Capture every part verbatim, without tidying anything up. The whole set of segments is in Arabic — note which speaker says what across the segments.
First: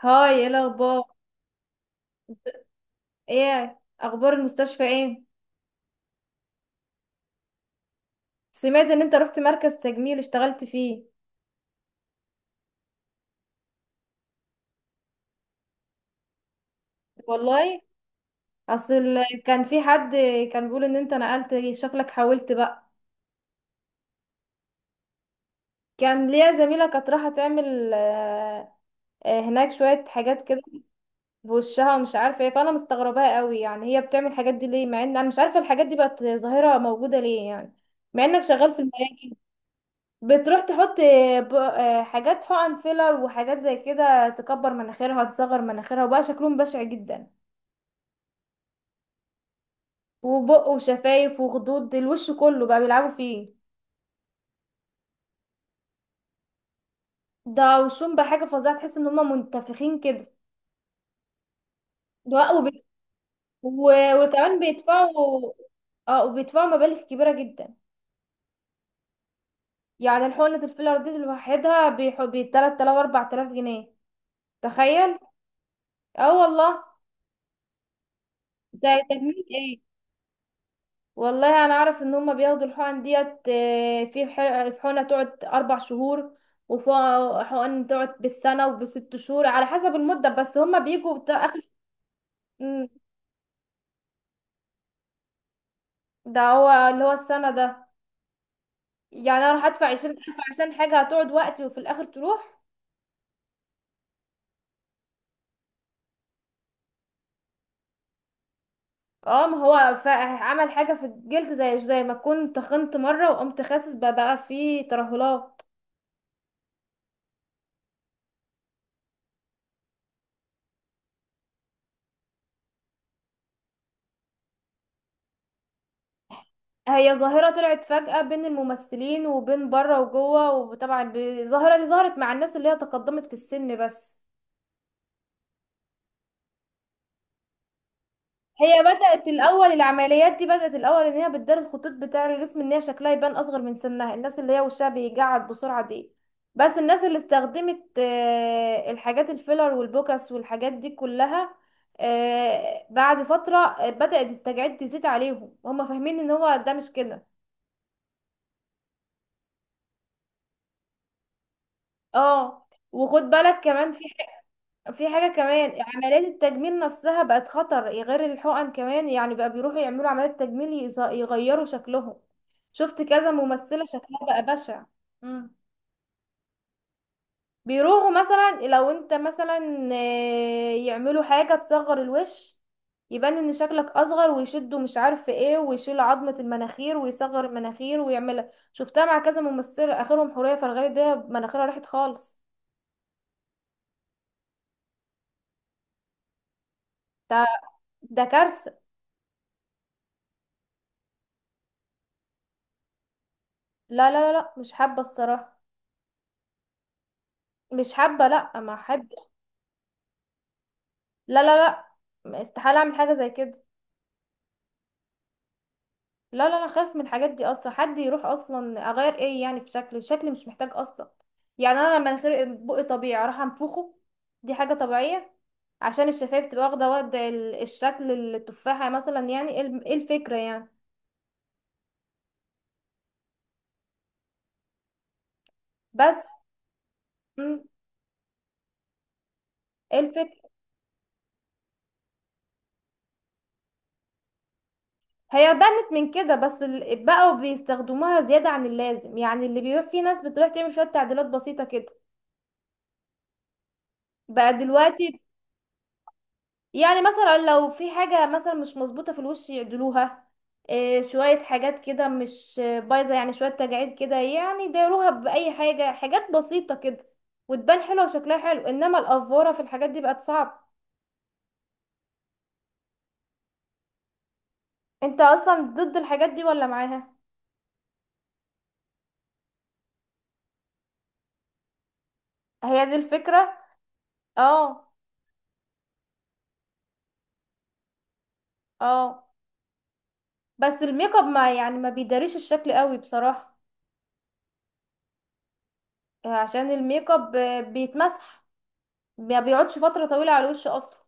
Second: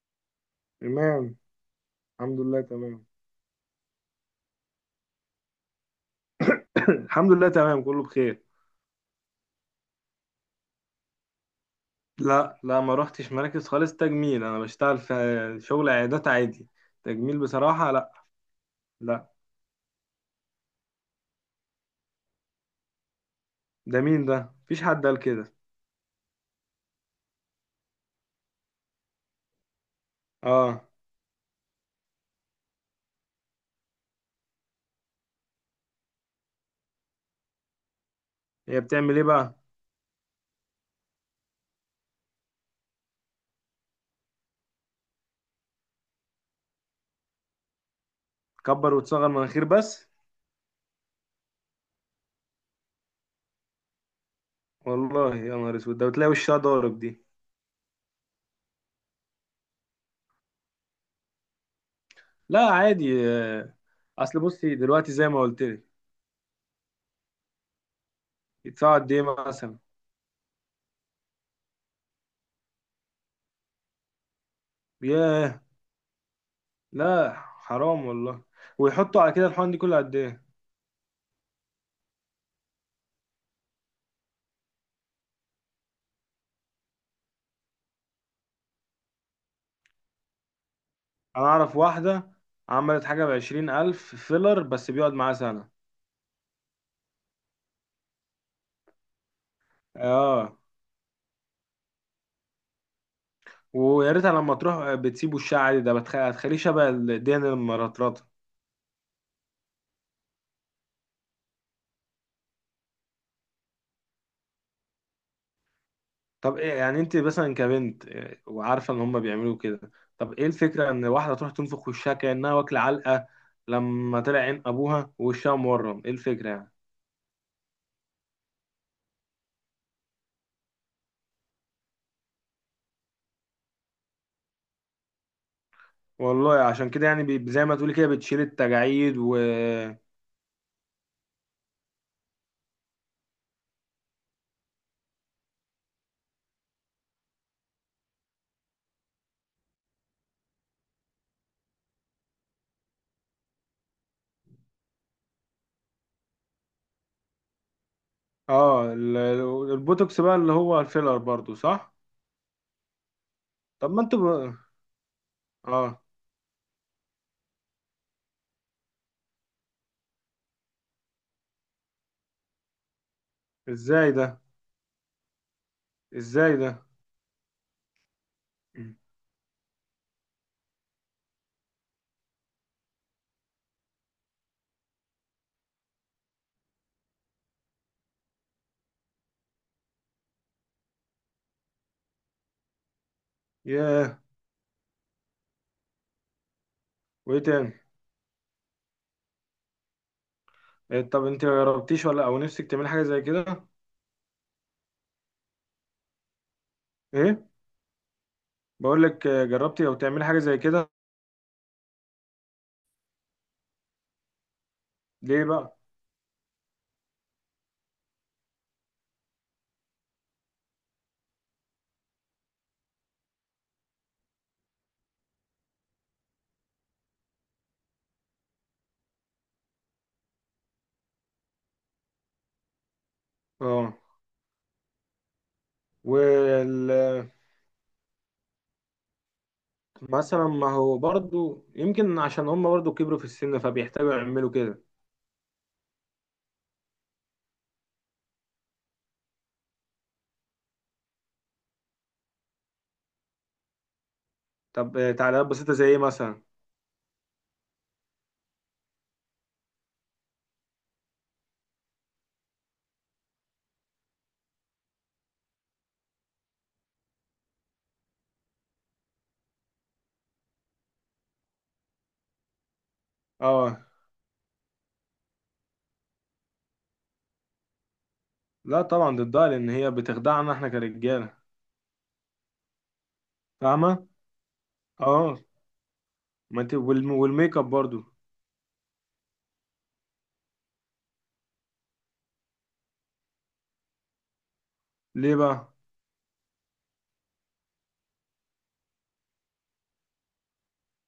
Speaker 1: هاي، ايه الاخبار؟
Speaker 2: تمام. الحمد لله تمام.
Speaker 1: ايه اخبار المستشفى؟ ايه،
Speaker 2: الحمد لله تمام، كله بخير.
Speaker 1: سمعت ان انت رحت مركز تجميل اشتغلت فيه؟
Speaker 2: لا لا، ما روحتش مراكز خالص تجميل، انا بشتغل في شغل عيادات عادي. تجميل
Speaker 1: والله
Speaker 2: بصراحة لا.
Speaker 1: اصل
Speaker 2: لا،
Speaker 1: ال- كان في حد كان بيقول ان انت نقلت شكلك، حاولت بقى.
Speaker 2: ده مين ده؟ مفيش حد قال كده.
Speaker 1: كان ليا زميلة كانت رايحة تعمل آه، آه، هناك شوية حاجات كده في
Speaker 2: اه.
Speaker 1: وشها ومش عارفة ايه، فانا مستغرباها قوي. يعني هي بتعمل الحاجات دي ليه مع ان انا مش عارفة الحاجات دي بقت ظاهرة موجودة ليه يعني، مع انك شغال في
Speaker 2: هي بتعمل ايه
Speaker 1: المجال.
Speaker 2: بقى؟
Speaker 1: بتروح تحط ب- آه، حاجات حقن فيلر وحاجات زي كده، تكبر مناخيرها، تصغر مناخيرها، وبقى شكلهم بشع جدا.
Speaker 2: كبر وتصغر مناخير بس؟
Speaker 1: وبق، وشفايف، وخدود، الوش كله بقى بيلعبوا فيه.
Speaker 2: والله يا نهار اسود، ده وتلاقي وشها ضارب دي.
Speaker 1: ده وشهم بقى حاجة فظيعة، تحس ان هما منتفخين كده. ده
Speaker 2: لا
Speaker 1: وبت...
Speaker 2: عادي آه.
Speaker 1: و...
Speaker 2: اصل
Speaker 1: وكمان
Speaker 2: بصي دلوقتي زي ما
Speaker 1: بيدفعوا.
Speaker 2: قلت لك.
Speaker 1: اه، وبيدفعوا مبالغ كبيرة جدا.
Speaker 2: يدفعوا قد ايه مثلا؟
Speaker 1: يعني الحقنة الفيلر دي لوحدها بيح... بي تلت تلاف اربعة الاف جنيه، تخيل.
Speaker 2: ياه.
Speaker 1: اه والله.
Speaker 2: لا حرام والله.
Speaker 1: ده
Speaker 2: ويحطوا على
Speaker 1: تجميل
Speaker 2: كده الحقن دي
Speaker 1: ايه!
Speaker 2: كل قد ايه؟
Speaker 1: والله انا اعرف ان هما بياخدوا الحقن ديت، آه، في ح- في حقنه تقعد اربع شهور، وفي حقن تقعد بالسنه وبست شهور على حسب المده، بس هما بيجوا بتاع
Speaker 2: انا
Speaker 1: اخر.
Speaker 2: اعرف واحدة
Speaker 1: مم،
Speaker 2: عملت حاجة بعشرين الف فيلر بس بيقعد معاها سنة.
Speaker 1: ده هو اللي هو السنه ده. يعني انا اروح ادفع عشرين ألف
Speaker 2: اه.
Speaker 1: عشان حاجه هتقعد وقتي وفي الاخر تروح.
Speaker 2: ويا ريتها لما تروح بتسيبه الشعر عادي، ده بتخ... هتخليه شبه الدين المرطرطة.
Speaker 1: اه، ما هو ف- عمل حاجه في الجلد، زي زي ما كنت تخنت مره وقمت خاسس بقى، بقى فيه ترهلات.
Speaker 2: طب إيه يعني، انت مثلا كبنت إيه، وعارفة ان هما بيعملوا كده؟ طب ايه الفكرة ان واحدة تروح تنفخ وشها كأنها واكلة علقة؟ لما طلع عين ابوها ووشها مورم، ايه الفكرة يعني؟
Speaker 1: هي ظاهرة طلعت فجأة بين الممثلين وبين بره وجوه. وطبعا الظاهرة دي ظهرت مع الناس اللي هي تقدمت في السن بس.
Speaker 2: والله عشان كده يعني بي... زي ما تقولي كده بتشيل
Speaker 1: هي
Speaker 2: التجاعيد
Speaker 1: بدأت
Speaker 2: و،
Speaker 1: الأول، العمليات دي بدأت الأول إن هي بتدار الخطوط بتاع الجسم، إن هي شكلها يبان أصغر من سنها، الناس اللي هي وشها بيجعد بسرعة دي. بس الناس اللي استخدمت آه، الحاجات الفيلر والبوكس والحاجات دي كلها، آه، بعد فترة آه، بدأت التجاعيد تزيد عليهم وهم فاهمين إن هو ده مش كده.
Speaker 2: اه. ال- البوتوكس بقى اللي هو الفيلر برضو صح؟
Speaker 1: اه. وخد بالك
Speaker 2: طب
Speaker 1: كمان، في
Speaker 2: ما انتوا بقى-
Speaker 1: في حاجة كمان،
Speaker 2: اه.
Speaker 1: عمليات التجميل نفسها بقت خطر غير الحقن كمان. يعني بقى بيروحوا يعملوا عمليات تجميل، يز- يغيروا شكلهم. شفت كذا ممثلة
Speaker 2: ازاي
Speaker 1: شكلها
Speaker 2: ده؟
Speaker 1: بقى بشع. مم.
Speaker 2: ازاي ده؟
Speaker 1: بيروحوا مثلا، لو انت مثلا، آه، يعملوا حاجة تصغر الوش، يبان ان شكلك اصغر، ويشدوا مش عارف ايه، ويشيل عظمة المناخير ويصغر المناخير ويعملها. شفتها مع كذا ممثلة، اخرهم حورية فرغلي، ده مناخيرها راحت خالص.
Speaker 2: ياه. وايه
Speaker 1: ده
Speaker 2: تاني؟
Speaker 1: ده كارثة.
Speaker 2: إيه، طب انت ما جربتيش ولا او نفسك تعملي حاجه زي كده؟
Speaker 1: لا لا لا لا، مش حابة الصراحة.
Speaker 2: ايه؟
Speaker 1: مش حابة، لا ما
Speaker 2: بقول
Speaker 1: احب.
Speaker 2: لك آه، جربتي او تعملي حاجه زي كده؟
Speaker 1: لا لا، لا استحالة اعمل حاجة زي كده.
Speaker 2: ليه بقى؟
Speaker 1: لا لا، انا خايف من الحاجات دي اصلا. حد يروح اصلا اغير ايه يعني في شكله؟ شكلي مش محتاج اصلا. يعني انا لما مناخير بقي طبيعي اروح انفخه؟ دي حاجة طبيعية. عشان الشفايف تبقى واخدة وضع ال- الشكل التفاحة مثلا، يعني ايه الم- إيه الفكرة يعني؟
Speaker 2: اه.
Speaker 1: بس.
Speaker 2: وال
Speaker 1: مم، ايه
Speaker 2: مثلا
Speaker 1: الفكرة؟
Speaker 2: ما هو برضو يمكن عشان هم برضو كبروا في السن فبيحتاجوا يعملوا كده.
Speaker 1: هي بنت من كده، بس ال- بقوا بيستخدموها زيادة عن اللازم، يعني اللي بيبقى في ناس بتروح تعمل شوية تعديلات بسيطة كده. بقى
Speaker 2: طب آه،
Speaker 1: دلوقتي،
Speaker 2: تعليقات بسيطه زي ايه مثلا؟
Speaker 1: يعني مثلا لو في حاجة مثلا مش مظبوطة في الوش يعدلوها. إيه، شوية حاجات كده مش بايظة، يعني شوية تجاعيد كده يعني يداروها بأي حاجة، حاجات بسيطة كده، وتبان حلوة وشكلها حلو. انما الأفورة في الحاجات دي بقت صعب.
Speaker 2: اه.
Speaker 1: انت اصلا ضد الحاجات دي ولا معاها؟
Speaker 2: لا طبعا ضدها، لان هي بتخدعنا احنا كرجاله.
Speaker 1: هي دي الفكرة.
Speaker 2: فاهمه.
Speaker 1: اه.
Speaker 2: اه. ما انت والم- والميك اب برضو.
Speaker 1: اه، بس الميك اب ما يعني ما بيداريش الشكل قوي بصراحة.
Speaker 2: ليه بقى؟
Speaker 1: عشان الميك اب آه، بيتمسح، ما بيقعدش فترة طويلة على الوش اصلا،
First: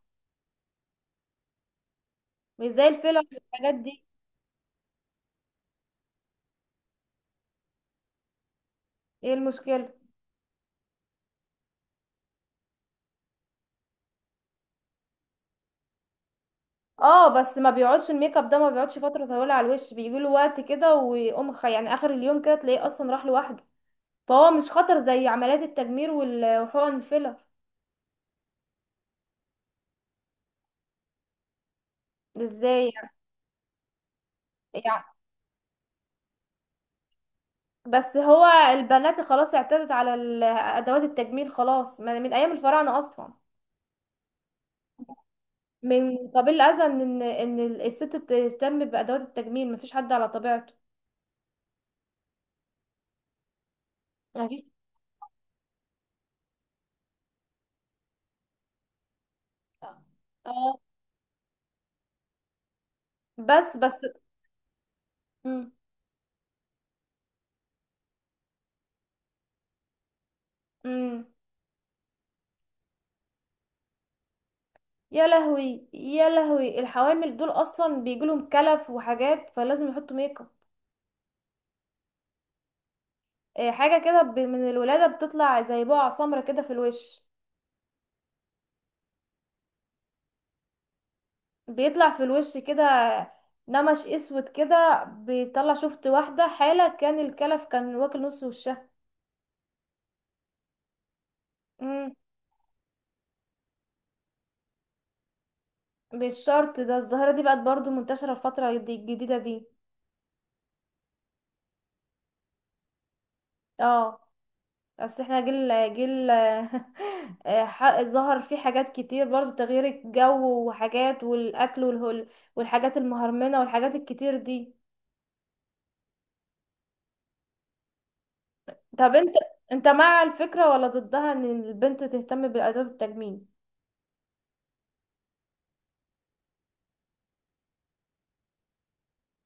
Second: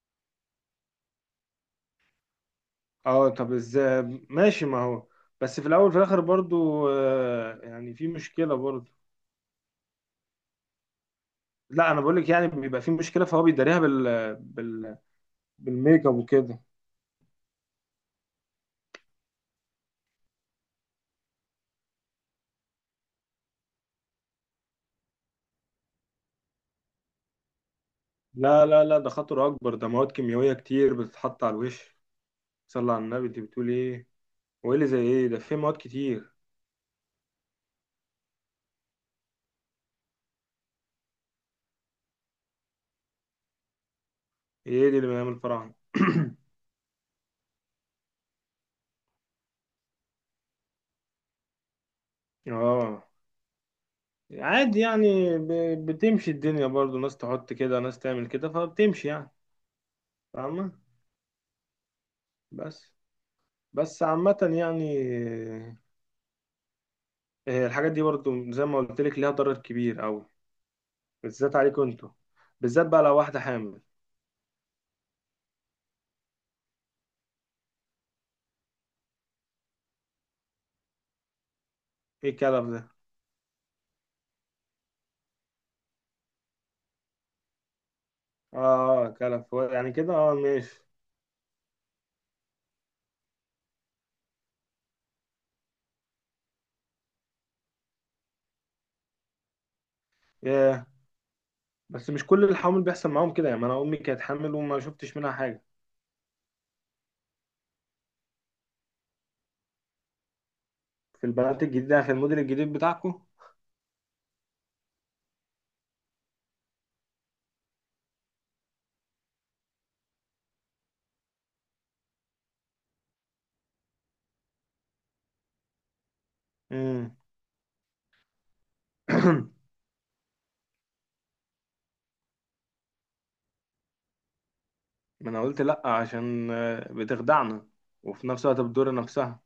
Speaker 1: مش زي الفيلر
Speaker 2: اه. طب
Speaker 1: والحاجات
Speaker 2: ازاي؟
Speaker 1: دي.
Speaker 2: ماشي، ما هو بس في الاول وفي الاخر برضو آه، يعني في مشكله برضو.
Speaker 1: ايه المشكلة؟
Speaker 2: لا انا بقول لك يعني بيبقى في مشكله، فهو بيداريها بال بال بالميك اب وكده.
Speaker 1: اه، بس ما بيقعدش الميك اب ده، ما بيقعدش فتره طويله على الوش، بيجي له وقت كده ويقوم خ- يعني اخر اليوم كده تلاقيه اصلا راح لوحده. فهو مش خطر زي عمليات التجميل وال- وحقن الفيلر.
Speaker 2: لا لا لا، ده خطر اكبر، ده مواد كيميائيه كتير بتتحط على الوش.
Speaker 1: ازاي
Speaker 2: صلى على
Speaker 1: يعني؟
Speaker 2: النبي، انت بتقول ايه؟ وايه اللي زي
Speaker 1: يعني-
Speaker 2: ايه ده؟ في مواد كتير.
Speaker 1: بس هو البنات خلاص اعتادت على ال- ادوات التجميل خلاص، ما- من ايام الفراعنه اصلا،
Speaker 2: ايه دي اللي بنعمل فراعنه؟
Speaker 1: من قبل الاذى، ان ان الست بتهتم بادوات التجميل، مفيش حد على طبيعته.
Speaker 2: اه.
Speaker 1: مفيش.
Speaker 2: عادي يعني، ب- بتمشي الدنيا برضو، ناس تحط كده ناس تعمل كده، فبتمشي يعني. فاهمه.
Speaker 1: اه.
Speaker 2: بس.
Speaker 1: بس بس
Speaker 2: بس عامه يعني،
Speaker 1: مم.
Speaker 2: آه، الحاجات دي برضو زي ما قلت لك ليها ضرر كبير قوي.
Speaker 1: مم.
Speaker 2: بالذات عليكم انتوا، بالذات بقى لو واحده حامل.
Speaker 1: يا لهوي يا لهوي، الحوامل دول اصلا بيجيلهم كلف وحاجات، فلازم يحطوا ميك اب.
Speaker 2: ايه الكلف ده؟
Speaker 1: إيه، حاجه كده ب- من الولاده بتطلع زي بقع سمرة كده في الوش،
Speaker 2: اه كلف، هو يعني كده، اه ماشي.
Speaker 1: بيطلع في الوش كده، نمش اسود كده بيطلع. شفت واحده حاله كان الكلف كان واكل نص وشها.
Speaker 2: ياه. بس
Speaker 1: امم.
Speaker 2: مش كل الحوامل بيحصل معاهم كده، يعني انا امي كانت حامل وما شفتش منها حاجه.
Speaker 1: بالشرط ده، الظاهره دي بقت برضو منتشره الفتره دي الجديده دي.
Speaker 2: في البنات الجديده، في الموديل الجديد بتاعكم.
Speaker 1: اه. اصل احنا جيل جيل آه، ح- ظهر فيه حاجات كتير برضو، تغيير الجو وحاجات، والاكل والهول والحاجات المهرمنة والحاجات الكتير دي.
Speaker 2: امم.
Speaker 1: طب انت انت مع الفكرة ولا ضدها، ان البنت تهتم بأداة التجميل؟
Speaker 2: ما انا قلت لا عشان آه، بتخدعنا، وفي نفس الوقت بتضر نفسها.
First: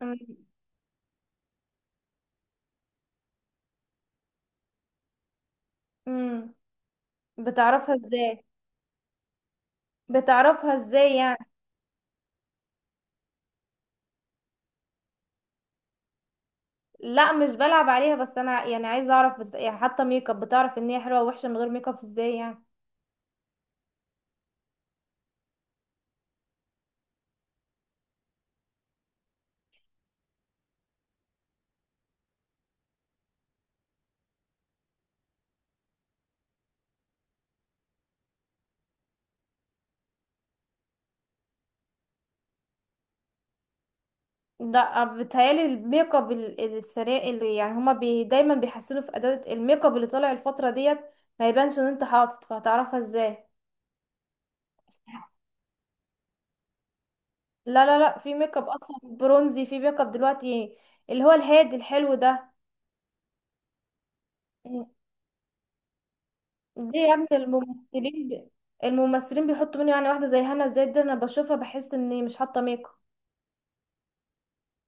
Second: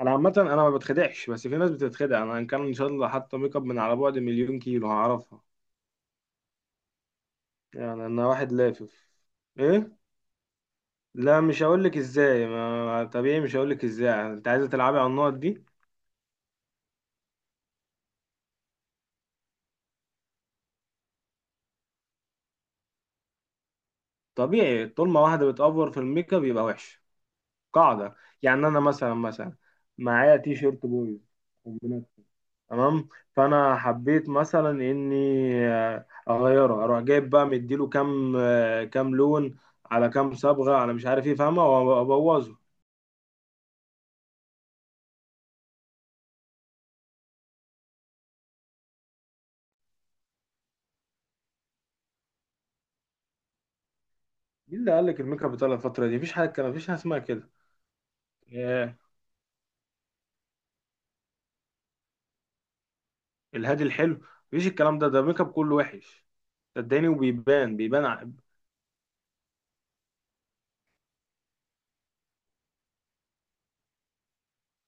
Speaker 2: انا عامه انا ما بتخدعش، بس في ناس بتتخدع. انا ان كان ان شاء الله حاطه ميك اب من على بعد مليون كيلو هعرفها.
Speaker 1: امم. بتعرفها
Speaker 2: يعني انا
Speaker 1: ازاي؟
Speaker 2: واحد لافف. ايه؟
Speaker 1: بتعرفها ازاي يعني؟
Speaker 2: لا مش هقول لك ازاي، ما طبيعي مش هقول لك ازاي، انت عايزه تلعبي على النقط دي.
Speaker 1: لا مش بلعب عليها، بس انا يعني عايزه اعرف بس، يعني حتى ميك اب بتعرف ان هي حلوه ووحشه من غير ميك اب ازاي يعني؟
Speaker 2: طبيعي، طول ما واحده بتأفور في الميك اب يبقى وحش. قاعده. يعني انا مثلا، مثلا معايا تي شيرت بويز، كومبينات، تمام. فانا حبيت مثلا اني آه، اغيره، اروح جايب بقى مديله كام آه، كام لون، على كام صبغه، على مش عارف ايه، فاهمه؟ وابوظه.
Speaker 1: لا بتهيالي الميك اب ال- السريع، اللي يعني هما بي دايما بيحسنوا في اداة الميك اب اللي طالع الفترة ديت، ما يبانش ان انت حاطط، فهتعرفها ازاي؟
Speaker 2: مين اللي قال لك الميك اب بتاع الفتره دي؟ مفيش حاجه، مفيش حاجه اسمها
Speaker 1: لا لا، لا في ميك اب
Speaker 2: كده
Speaker 1: اصلا برونزي، في ميك اب دلوقتي اللي هو الهادي الحلو ده.
Speaker 2: الهادي الحلو. مفيش
Speaker 1: م-
Speaker 2: الكلام ده، ده الميك اب كله وحش.
Speaker 1: ليه
Speaker 2: صدقني
Speaker 1: يا ابني؟
Speaker 2: وبيبان، بيبان ع-
Speaker 1: الممثلين ب... الممثلين بيحطوا منه، يعني واحدة زي هنا الزاهد دي انا بشوفها بحس اني مش حاطة ميك اب.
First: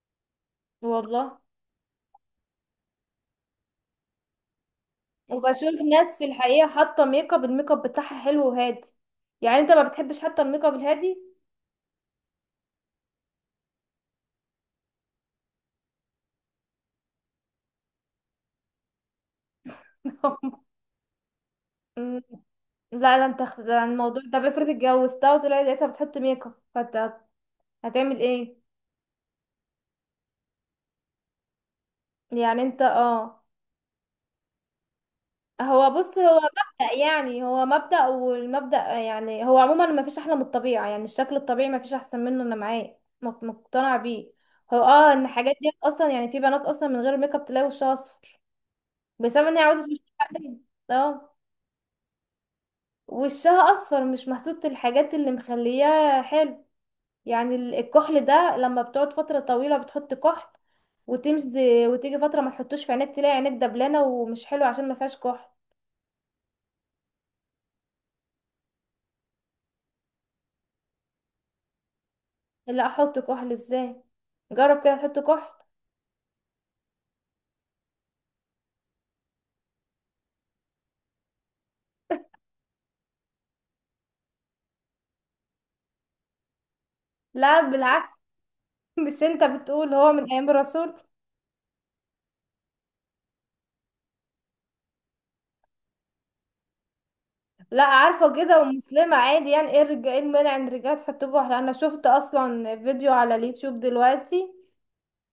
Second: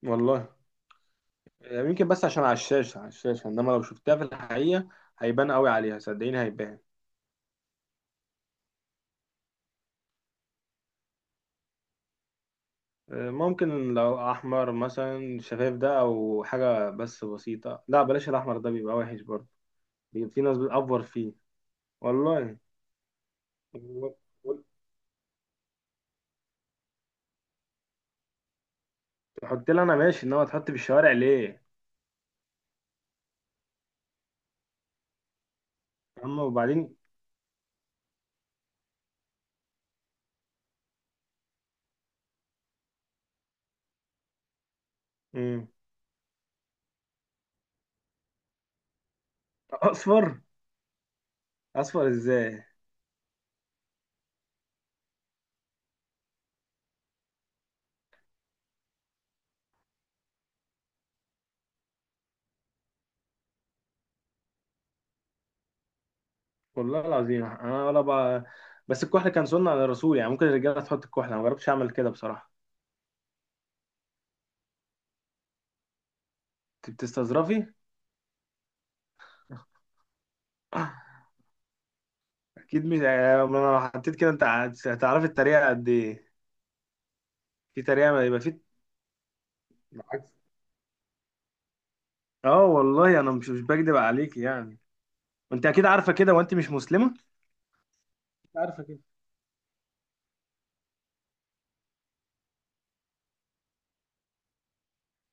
Speaker 2: والله.
Speaker 1: والله.
Speaker 2: يعني يمكن بس عشان على الشاشة، على الشاشة، انما لو شفتها في الحقيقة هيبان قوي
Speaker 1: وبشوف
Speaker 2: عليها
Speaker 1: ناس في
Speaker 2: صدقيني،
Speaker 1: الحقيقة
Speaker 2: هيبان.
Speaker 1: حاطة ميك اب، الميك اب بتاعها حلو وهادي. يعني انت ما بتحبش حتى الميك اب الهادي؟
Speaker 2: آه، ممكن لو احمر مثلا شفايف ده او حاجة بس بسيطة. لا بلاش الاحمر ده، بيبقى وحش برضه، بيبقى في ناس بتأفور فيه. والله.
Speaker 1: لا، ده انت اخت- ده
Speaker 2: و-
Speaker 1: الموضوع. طب
Speaker 2: و-
Speaker 1: افرض اتجوزتها وطلعت لقيتها بتحط ميك اب، فانت هت- هتعمل ايه؟
Speaker 2: تحط لي انا ماشي، انما تحط في الشوارع ليه؟
Speaker 1: يعني انت، اه. هو بص، هو
Speaker 2: اما
Speaker 1: مبدأ،
Speaker 2: وبعدين.
Speaker 1: يعني هو مبدأ والمبدأ، يعني هو عموما ما فيش احلى من الطبيعة، يعني الشكل الطبيعي ما فيش احسن منه، انا معاه مق- مقتنعة بيه. هو اه، ان الحاجات
Speaker 2: مم.
Speaker 1: دي اصلا يعني في بنات اصلا من غير ميك اب تلاقي وشها اصفر، بسبب ان هي عاوزة وشها
Speaker 2: اصفر؟
Speaker 1: حقيقي. اه.
Speaker 2: اصفر ازاي؟
Speaker 1: وشها اصفر، مش محطوط الحاجات اللي مخلياه حلو. يعني ال- الكحل ده لما بتقعد فترة طويلة بتحط كحل، وتمشي، وتيجي فترة ما تحطوش في عينيك تلاقي عينيك دبلانة ومش حلو عشان ما فيهاش كحل.
Speaker 2: والله العظيم انا ولا بقى. بس الكحل كان سنة على الرسول، يعني ممكن الرجالة تحط الكحل، انا ما جربتش اعمل كده بصراحة.
Speaker 1: لا احط كحل ازاي؟ جرب كده تحط كحل.
Speaker 2: انت بتستظرفي؟ اكيد مش يعني انا، لو حطيت كده انت هت- هتعرفي التريقة قد ايه.
Speaker 1: لا
Speaker 2: في
Speaker 1: بالعكس.
Speaker 2: تريقة يبقى، في.
Speaker 1: مش انت بتقول هو من
Speaker 2: بالعكس.
Speaker 1: ايام الرسول؟
Speaker 2: اه والله انا مش مش بكدب عليك يعني، انت اكيد عارفة كده وانت مش مسلمة.
Speaker 1: لا عارفة
Speaker 2: أكيد
Speaker 1: كده،
Speaker 2: عارفة كده.
Speaker 1: ومسلمة عادي يعني. ايه الرجال؟ ايه المانع ان الرجالة تحط كحل؟ انا شفت اصلا فيديو على اليوتيوب دلوقتي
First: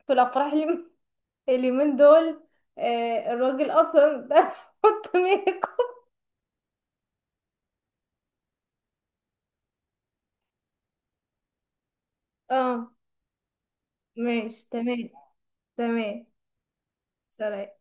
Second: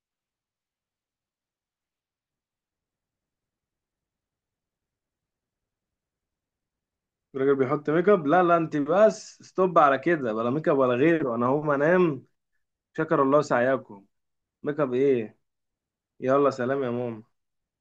Speaker 1: في الافراح اليوم- اليومين دول آه الراجل اصلا ده بيحط ميك اب.
Speaker 2: الراجل بيحط ميك اب؟ لا لا، انت بس ستوب على كده، بلا ميك اب ولا غيره، انا هقوم انام.
Speaker 1: اه
Speaker 2: شكر الله سعيكم.
Speaker 1: ماشي،
Speaker 2: ميك اب
Speaker 1: تمام.
Speaker 2: ايه؟
Speaker 1: تمام.
Speaker 2: يلا سلام يا ماما.
Speaker 1: سلام.